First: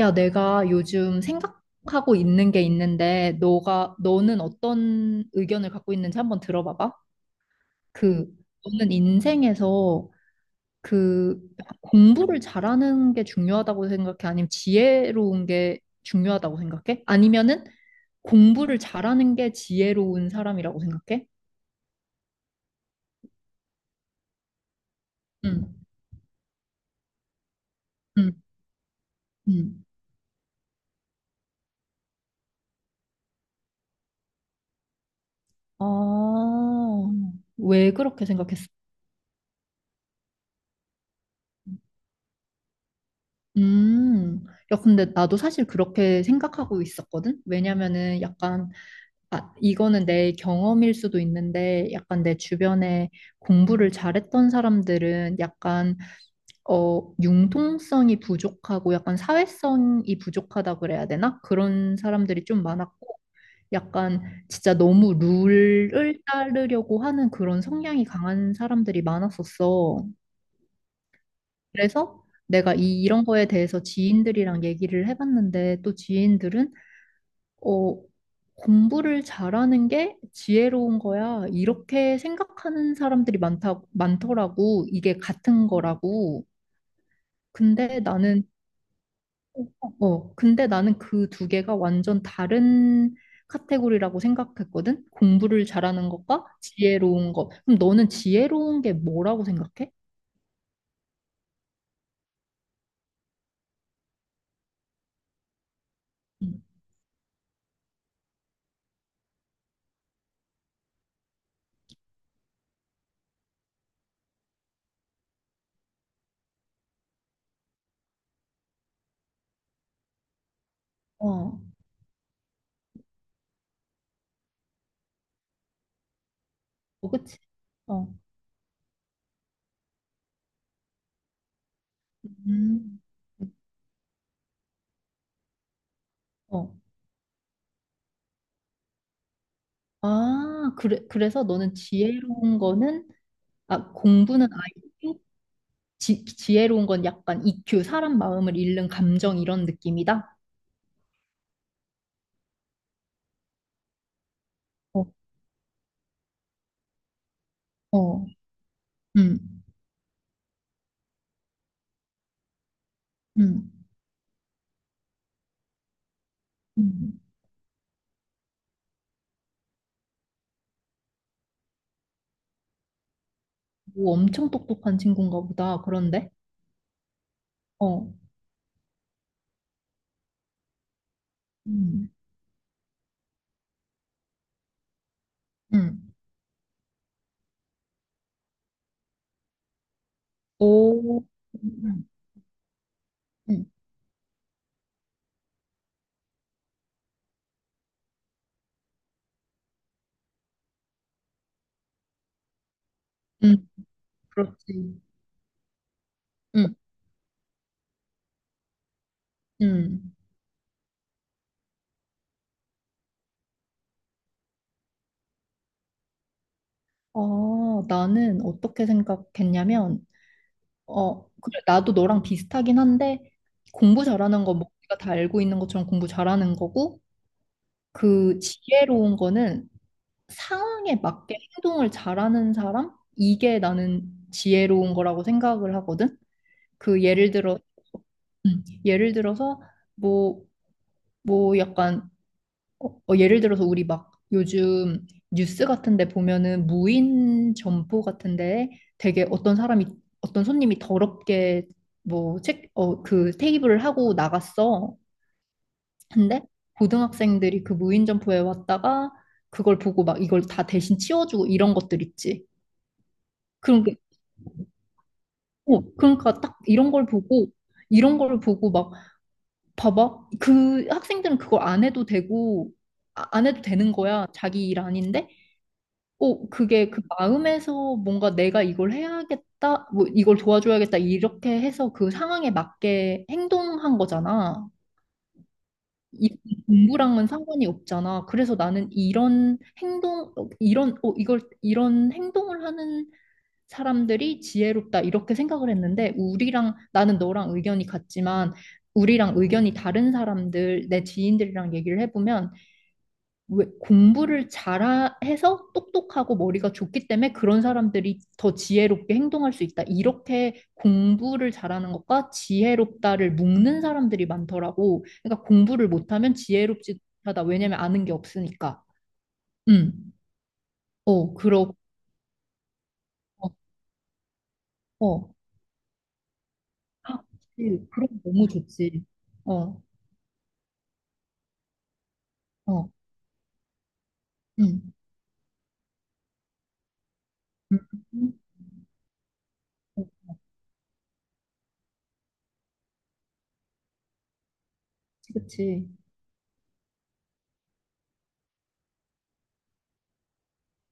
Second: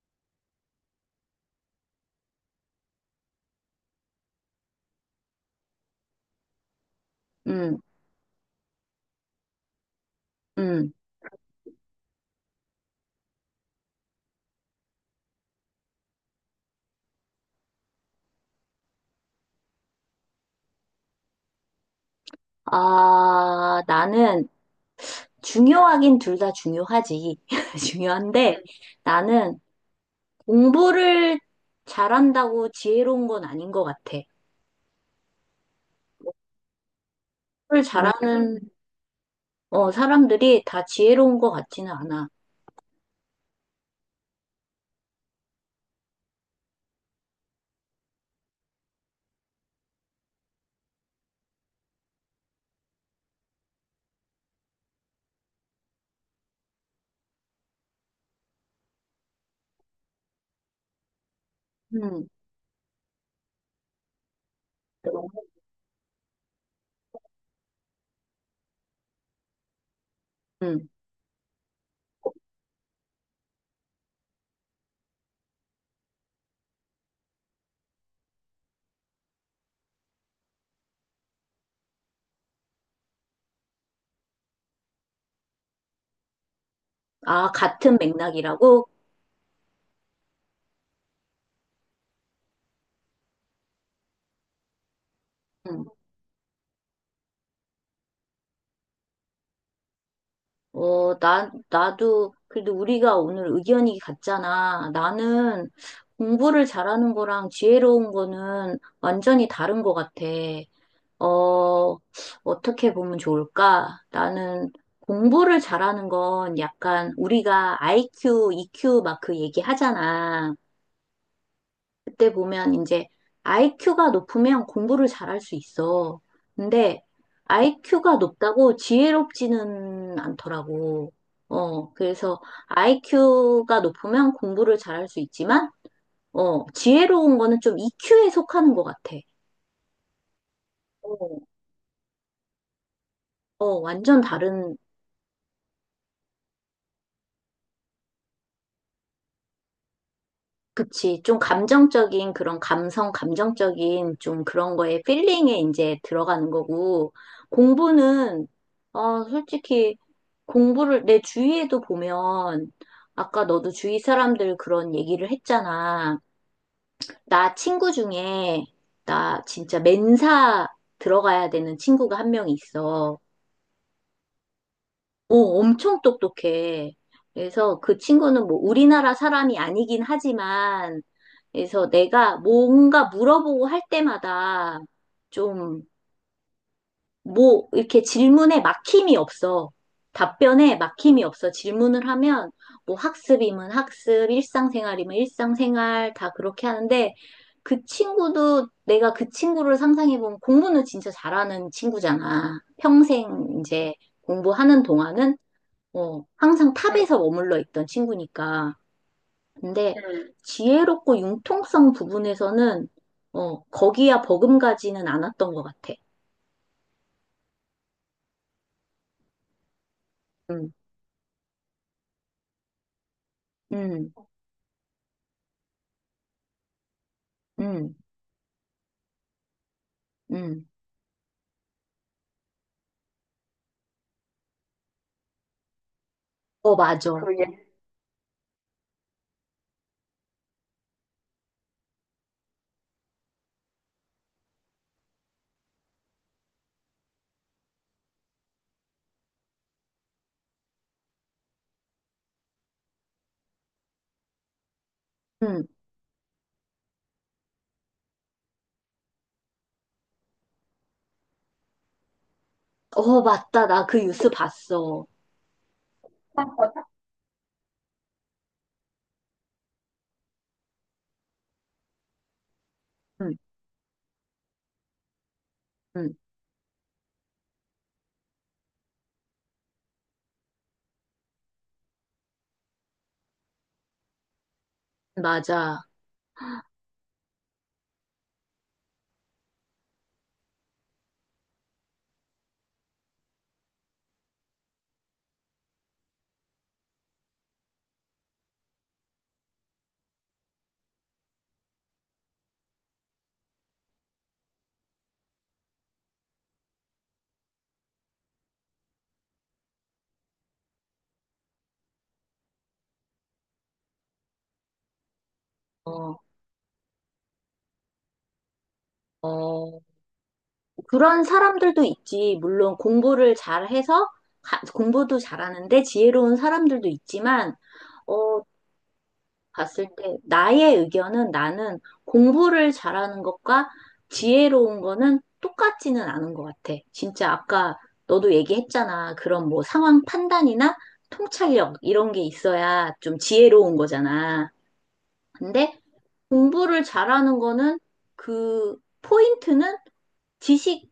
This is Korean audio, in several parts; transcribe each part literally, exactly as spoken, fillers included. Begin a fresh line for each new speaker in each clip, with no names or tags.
야, 내가 요즘 생각하고 있는 게 있는데, 너가, 너는 어떤 의견을 갖고 있는지 한번 들어봐봐.
음,
그, 너는 인생에서
음.
그 공부를 잘하는 게 중요하다고 생각해? 아니면 지혜로운 게 중요하다고 생각해? 아니면은 공부를 잘하는 게 지혜로운 사람이라고 생각해?
아, 나는
응,
중요하긴 둘 다 중요하지.
응,
중요한데 음. 나는
응.
공부를 잘한다고 지혜로운 건 아닌 것 같아.
아,
공부를 음,
왜 그렇게 생각했어?
잘하는 어, 사람들이 다 지혜로운 것 같지는 않아.
음, 야, 근데 나도 사실 그렇게 생각하고 있었거든? 왜냐면은 약간, 아, 이거는 내 경험일 수도 있는데, 약간 내 주변에 공부를 잘했던 사람들은 약간, 어, 융통성이 부족하고 약간 사회성이 부족하다 그래야 되나? 그런
음,
사람들이 좀 많았고, 약간 진짜 너무 룰을 따르려고 하는 그런 성향이 강한 사람들이 많았었어.
음.
그래서 내가 이, 이런 거에 대해서 지인들이랑 얘기를 해봤는데 또 지인들은 어, 공부를 잘하는 게 지혜로운 거야. 이렇게 생각하는 사람들이 많다, 많더라고. 이게 같은 거라고.
아, 같은
근데 나는,
맥락이라고?
어, 근데 나는 그 두 개가 완전 다른 카테고리라고 생각했거든. 공부를
음.
잘하는 것과 지혜로운 것. 그럼 너는 지혜로운 게 뭐라고 생각해?
어, 나, 나도 그래도 우리가 오늘 의견이 같잖아. 나는
음.
공부를 잘하는 거랑 지혜로운 거는 완전히 다른 것 같아. 어, 어떻게 보면 좋을까? 나는 공부를 잘하는 건 약간 우리가 아이큐, 이큐 막 그 얘기 하잖아.
어,
그때 보면 이제 아이큐가 높으면 공부를 잘할 수 있어. 근데
어, 그치? 어.
아이큐가 높다고 지혜롭지는 않더라고. 어, 그래서
음.
아이큐가 높으면 공부를 잘할 수 있지만, 어,
어.
지혜로운 거는 좀 이큐에 속하는 것 같아.
아, 그래,
어,
그래서 너는 지혜로운 거는,
어,
아,
완전
공부는
다른
아이큐 지, 지혜로운 건 약간 이큐, 사람 마음을 읽는 감정 이런 느낌이다?
그치. 좀 감정적인 그런 감성, 감정적인 좀 그런 거에
어,
필링에 이제 들어가는 거고,
어,
공부는, 어,
음,
솔직히 공부를 내 주위에도 보면, 아까 너도
음,
주위 사람들 그런 얘기를 했잖아.
음.
나 친구 중에, 나 진짜 맨사 들어가야 되는 친구가 한 명 있어.
오, 엄청 똑똑한
어,
친구인가 보다,
엄청
그런데?
똑똑해. 그래서 그
어,
친구는 뭐 우리나라 사람이 아니긴 하지만, 그래서
음,
내가 뭔가 물어보고 할 때마다 좀,
음.
뭐, 이렇게 질문에 막힘이 없어. 답변에
오,
막힘이 없어.
음,
질문을
음,
하면, 뭐
음,
학습이면 학습, 일상생활이면 일상생활, 다 그렇게 하는데, 그 친구도 내가 그 친구를 상상해보면 공부는 진짜 잘하는 친구잖아. 평생
음,
이제
그렇지.
공부하는 동안은. 어, 항상 응,
음,
탑에서 머물러 있던 친구니까. 근데
음.
응. 지혜롭고 융통성 부분에서는, 어, 거기야 버금가지는 않았던 것 같아.
아, 나는 어떻게 생각했냐면,
음,
어, 그래, 나도 너랑 비슷하긴 한데, 공부
음,
잘하는 건 뭐, 우리가 다 알고 있는 것처럼 공부 잘하는 거고,
음,
그 지혜로운 거는
음.
상황에 맞게 행동을 잘하는 사람? 이게 나는 지혜로운 거라고 생각을 하거든?
어,
그
맞아.
예를
그리고 얘,
들어, 음, 예를 들어서, 뭐, 뭐 약간 어, 어, 예를 들어서 우리 막 요즘 뉴스 같은데 보면은 무인 점포 같은데 되게 어떤 사람이 어떤 손님이 더럽게 뭐 책, 어, 그 테이블을 하고 나갔어.
음,
근데 고등학생들이 그 무인 점포에 왔다가 그걸 보고 막 이걸 다 대신 치워주고 이런 것들 있지.
어, 맞다. 나
그러니까,
그 뉴스 봤어.
어, 그러니까 딱 이런 걸 보고 이런 걸 보고 막 봐봐. 그 학생들은 그걸 안 해도 되고 아-
음,
안 해도 되는 거야. 자기 일 아닌데.
음,
어, 그게 그 마음에서 뭔가 내가 이걸 해야겠다, 뭐 이걸 도와줘야겠다, 이렇게 해서 그 상황에 맞게 행동한 거잖아.
맞아.
이 공부랑은 상관이 없잖아. 그래서 나는 이런 행동, 어, 이런, 어, 이걸, 이런 행동을 하는 사람들이 지혜롭다, 이렇게 생각을 했는데, 우리랑, 나는 너랑 의견이 같지만, 우리랑 의견이 다른 사람들, 내 지인들이랑 얘기를 해보면, 왜 공부를 잘해서 똑똑하고 머리가 좋기 때문에 그런 사람들이 더 지혜롭게 행동할 수 있다. 이렇게 공부를 잘하는 것과 지혜롭다를 묶는 사람들이 많더라고. 그러니까 공부를
어,
못하면 지혜롭지 하다. 왜냐면 아는 게 없으니까.
어,
음.
그런
어, 그러
사람들도 있지. 물론 공부를
어,
잘해서 가- 공부도
어.
잘하는데 지혜로운 사람들도
아,
있지만,
그치. 그럼
어,
너무 좋지. 어,
봤을 때 나의 의견은 나는 공부를
어.
잘하는 것과 지혜로운
음.
거는 똑같지는 않은 것 같아. 진짜 아까
음.
너도
음.
얘기했잖아. 그런 뭐 상황
어,
판단이나 통찰력 이런 게 있어야 좀 지혜로운 거잖아.
그치,
근데
그치.
공부를 잘하는 거는 그 포인트는 지식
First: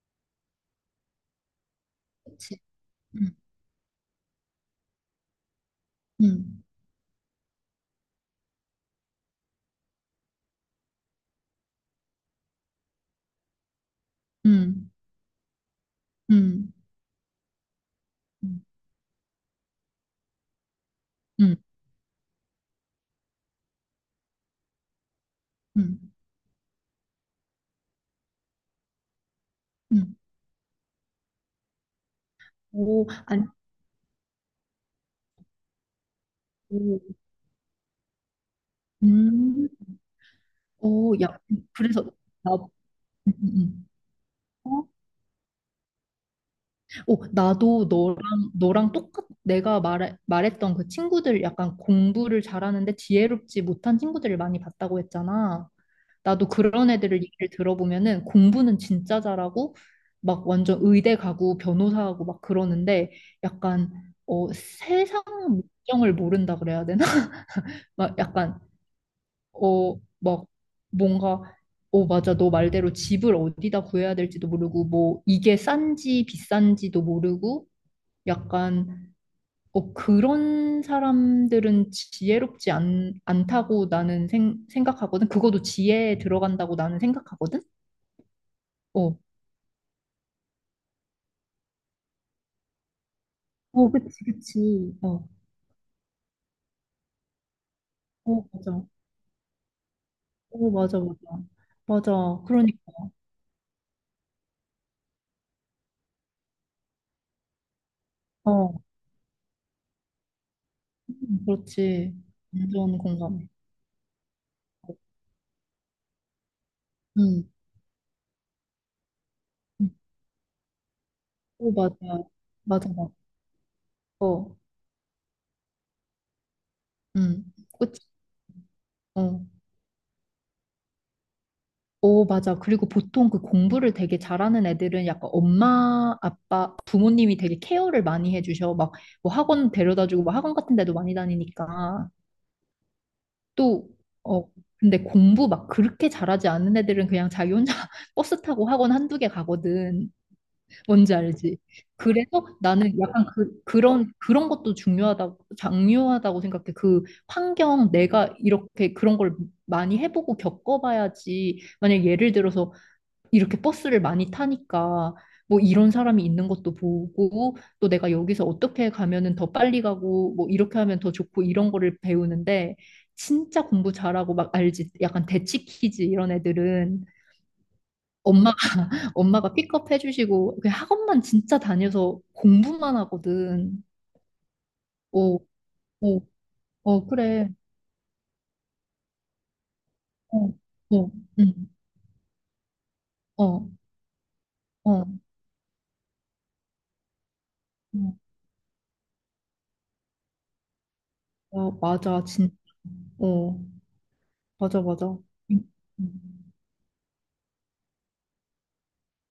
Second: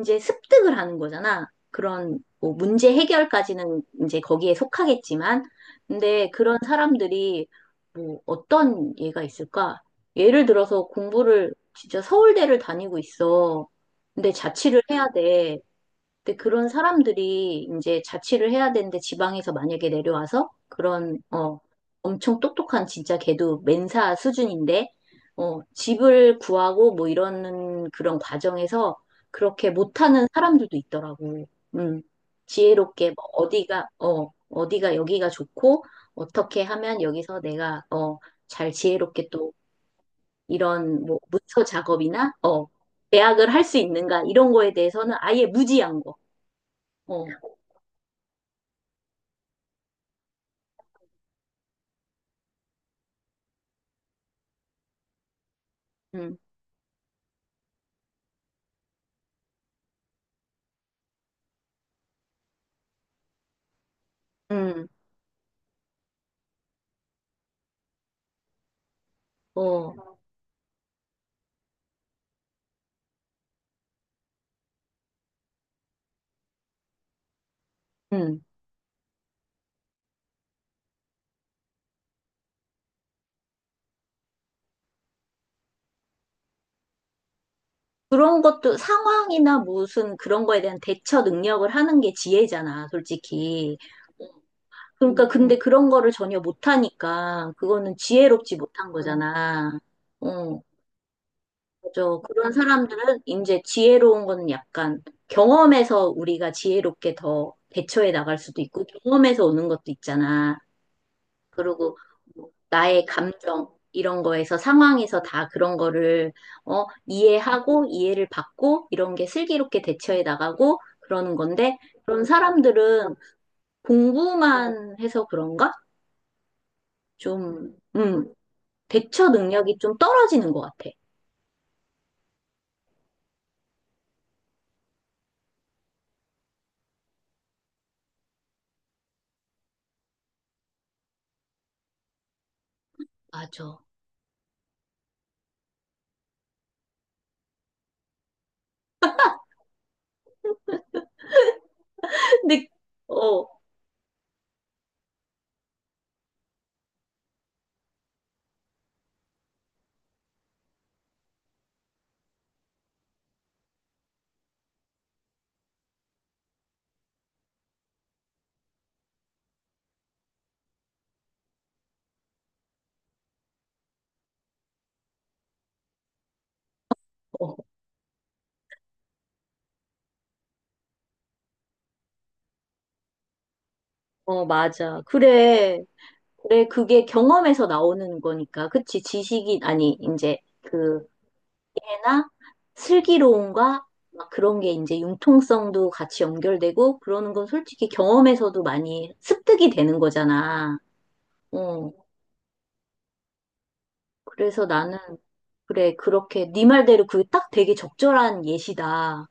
이제 습득을 하는 거잖아. 그런 뭐
그치.
문제
음.
해결까지는 이제 거기에 속하겠지만, 근데 그런
음.
사람들이 뭐 어떤 예가 있을까? 예를 들어서 공부를 진짜 서울대를 다니고 있어. 근데 자취를
음.
해야 돼. 근데 그런
음.
사람들이 이제 자취를 해야 되는데 지방에서 만약에 내려와서 그런,
음.
어, 엄청 똑똑한 진짜 걔도 멘사 수준인데, 어,
음.
집을 구하고 뭐 이러는 그런 과정에서 그렇게
음.
못하는 사람들도 있더라고. 음,
오,
지혜롭게 뭐
아니,
어디가, 어, 어디가 여기가 좋고, 어떻게
오,
하면 여기서 내가, 어, 잘 지혜롭게 또
음,
이런
오,
뭐
야,
문서
그래서,
작업이나,
나,
어,
음,
계약을 할 수
음.
있는가 이런
음.
거에
어?
대해서는 아예 무지한 거.
오,
어.
나도 너랑, 너랑 똑같, 내가 말, 말했던 그 친구들 약간 공부를 잘하는데 지혜롭지 못한 친구들을 많이 봤다고 했잖아.
음,
나도 그런 애들을 얘기를 들어보면은 공부는 진짜 잘하고, 막 완전 의대 가고 변호사하고 막 그러는데 약간, 어,
음,
세상 물정을 모른다 그래야 되나? 막 약간 어,
어,
막 뭔가 어, 맞아. 너 말대로 집을 어디다 구해야 될지도 모르고 뭐 이게 싼지 비싼지도 모르고
음.
약간 어, 그런 사람들은 지혜롭지 않, 않다고 나는 생, 생각하거든. 그것도 지혜에 들어간다고 나는 생각하거든.
그런 것도
어.
상황이나 무슨 그런 거에 대한 대처 능력을 하는 게 지혜잖아, 솔직히.
어, 그치, 그치.
그러니까
어.
근데 음, 그런 거를 전혀 못하니까 그거는
어,
지혜롭지
맞아.
못한 음, 거잖아. 어,
어, 맞아, 맞아. 맞아.
맞아. 그런
그러니까.
사람들은 이제 지혜로운 거는 약간 경험에서 우리가 지혜롭게 더 대처해 나갈 수도
어.
있고 경험에서 오는 것도 있잖아.
음,
그리고
그렇지.
뭐
완전
나의
공감해.
감정 이런 거에서 상황에서 다 그런 거를 어,
응.
이해하고 이해를 받고 이런 게 슬기롭게
응.
대처해 나가고 그러는
어,
건데
맞아.
그런
맞아, 맞아.
사람들은
어.
공부만 해서 그런가?
음,
좀,
그치.
음, 대처
어.
능력이 좀 떨어지는 것 같아.
어, 맞아. 그리고 보통 그 공부를 되게 잘하는 애들은 약간 엄마, 아빠, 부모님이 되게 케어를 많이 해주셔. 막, 뭐 학원 데려다주고, 뭐 학원 같은 데도 많이 다니니까.
맞아.
또, 어, 근데 공부 막 그렇게 잘하지 않는 애들은 그냥 자기 혼자 버스 타고 학원 한두 개 가거든. 뭔지 알지? 그래서
근데,
나는 약간
어,
그, 그런, 그런 것도 중요하다고, 중요하다고 생각해. 그 환경, 내가 이렇게 그런 걸 많이 해보고 겪어봐야지. 만약 예를 들어서 이렇게 버스를 많이 타니까 뭐 이런 사람이 있는 것도 보고 또 내가 여기서 어떻게 가면은 더 빨리 가고 뭐 이렇게 하면 더 좋고 이런 거를 배우는데 진짜 공부 잘하고 막 알지? 약간 대치 키즈 이런 애들은
어,
엄마가 엄마가 픽업해 주시고 그냥 학원만 진짜 다녀서 공부만 하거든.
어, 맞아.
어,
그래.
어,
그래, 그게
어, 그래.
경험에서 나오는 거니까. 그치, 지식이, 아니, 이제,
어,
그,
어, 응,
나
어,
슬기로움과 막 그런 게 이제
어,
융통성도 같이 연결되고 그러는 건 솔직히
어,
경험에서도 많이 습득이 되는 거잖아.
어,
어,
맞아, 진, 어,
그래서
맞아,
나는
맞아. 응,
그래 그렇게
응.
네 말대로 그게 딱 되게 적절한 예시다.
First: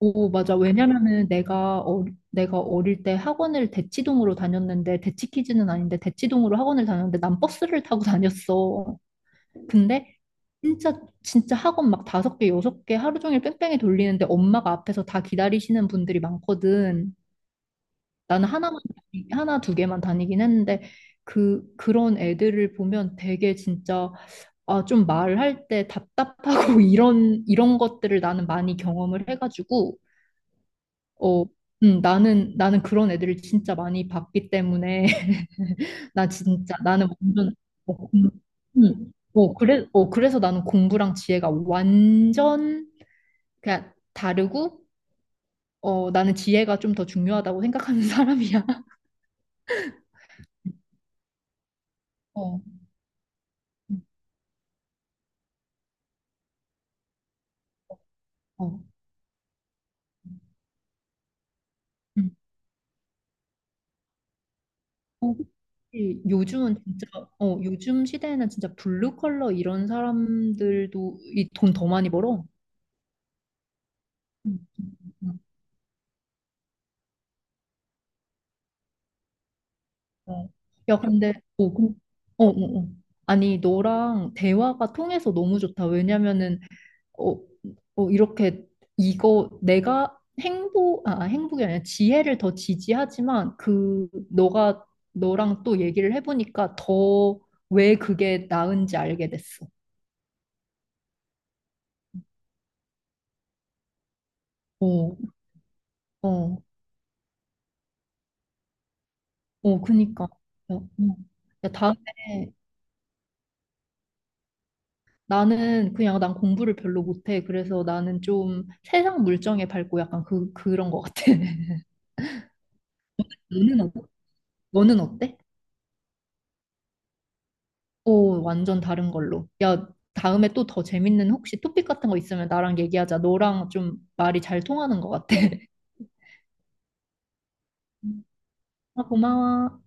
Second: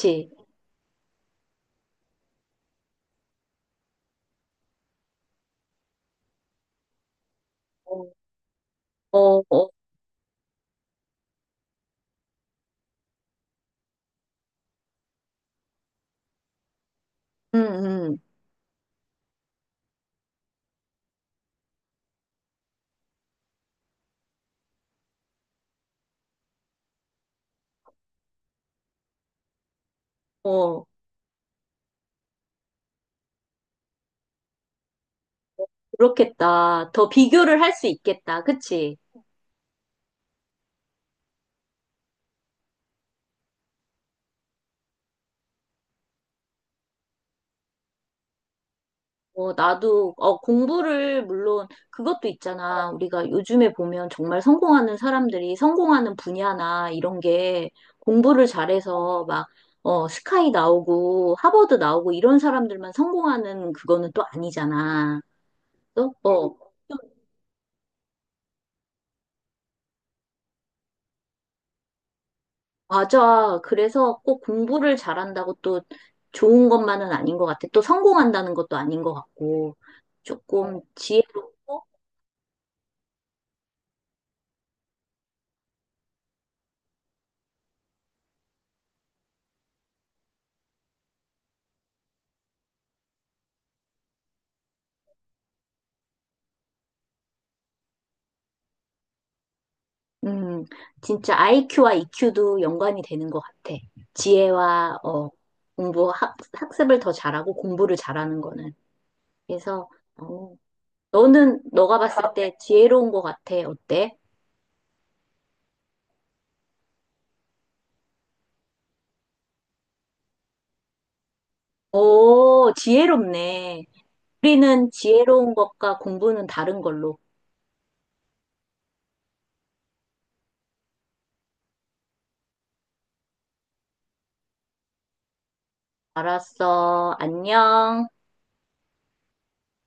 오, 맞아. 왜냐면은 내가 어, 내가 어릴 때 학원을 대치동으로 다녔는데 대치키즈는 아닌데 대치동으로 학원을 다녔는데 난 버스를 타고
어,
다녔어.
어, 어,
근데 진짜 진짜 학원 막 다섯 개, 여섯 개 하루 종일 뺑뺑이 돌리는데 엄마가 앞에서 다 기다리시는 분들이 많거든.
음, 음,
나는 하나만 다니- 하나 두 개만 다니긴 했는데 그 그런 애들을 보면 되게 진짜 아, 좀 말할 때 답답하고 이런 이런 것들을 나는 많이 경험을 해가지고
어,
어, 음, 나는 나는 그런 애들을 진짜 많이 봤기 때문에 나 진짜
그렇겠다. 더
나는 완전
비교를 할 수
어, 공-
있겠다. 그치?
음. 어, 그래 어 그래서 나는 공부랑 지혜가 완전 그냥 다르고 어 나는 지혜가 좀 더 중요하다고 생각하는 사람이야.
어, 나도, 어, 공부를, 물론, 그것도
어.
있잖아. 우리가 요즘에
음,
보면 정말 성공하는 사람들이 성공하는 분야나 이런 게 공부를
어.
잘해서 막, 어, 스카이 나오고, 하버드 나오고,
음.
이런 사람들만 성공하는 그거는 또 아니잖아.
어,
또,
그치.
어,
요즘은 진짜 어 요즘 시대에는 진짜 블루 컬러 이런 사람들도 이 돈 더 많이 벌어.
맞아. 그래서 꼭
음, 음,
공부를
음,
잘한다고 또 좋은 것만은 아닌 것 같아. 또 성공한다는 것도 아닌 것 같고,
어.
조금
야 근데 어,
지혜롭고,
그- 어, 어, 어. 아니 너랑 대화가 통해서 너무 좋다. 왜냐면은 어, 어, 이렇게 이거 내가 행복, 아, 행복이 아니라 지혜를 더 지지하지만 그 너가 너랑 또 얘기를 해보니까 더 왜 그게 나은지 알게 됐어.
음, 진짜 아이큐와 이큐도 연관이 되는 것 같아. 지혜와
어,
어, 공부 학,
어,
학습을 더 잘하고 공부를 잘하는 거는.
어,
그래서
그니까.
어,
어. 어.
너는
야, 다음에
너가 봤을 때 지혜로운 것 같아. 어때?
나는 그냥 난 공부를 별로 못해. 그래서 나는 좀 세상 물정에 밟고 약간 그, 그런 것 같아.
오,
너는,
지혜롭네.
어-
우리는
너는 어때?
지혜로운 것과 공부는 다른 걸로.
오, 완전 다른 걸로. 야, 다음에 또 더 재밌는 혹시 토픽 같은 거 있으면 나랑 얘기하자. 너랑 좀 말이 잘 통하는 것 같아.
알았어. 안녕.
아, 고마워.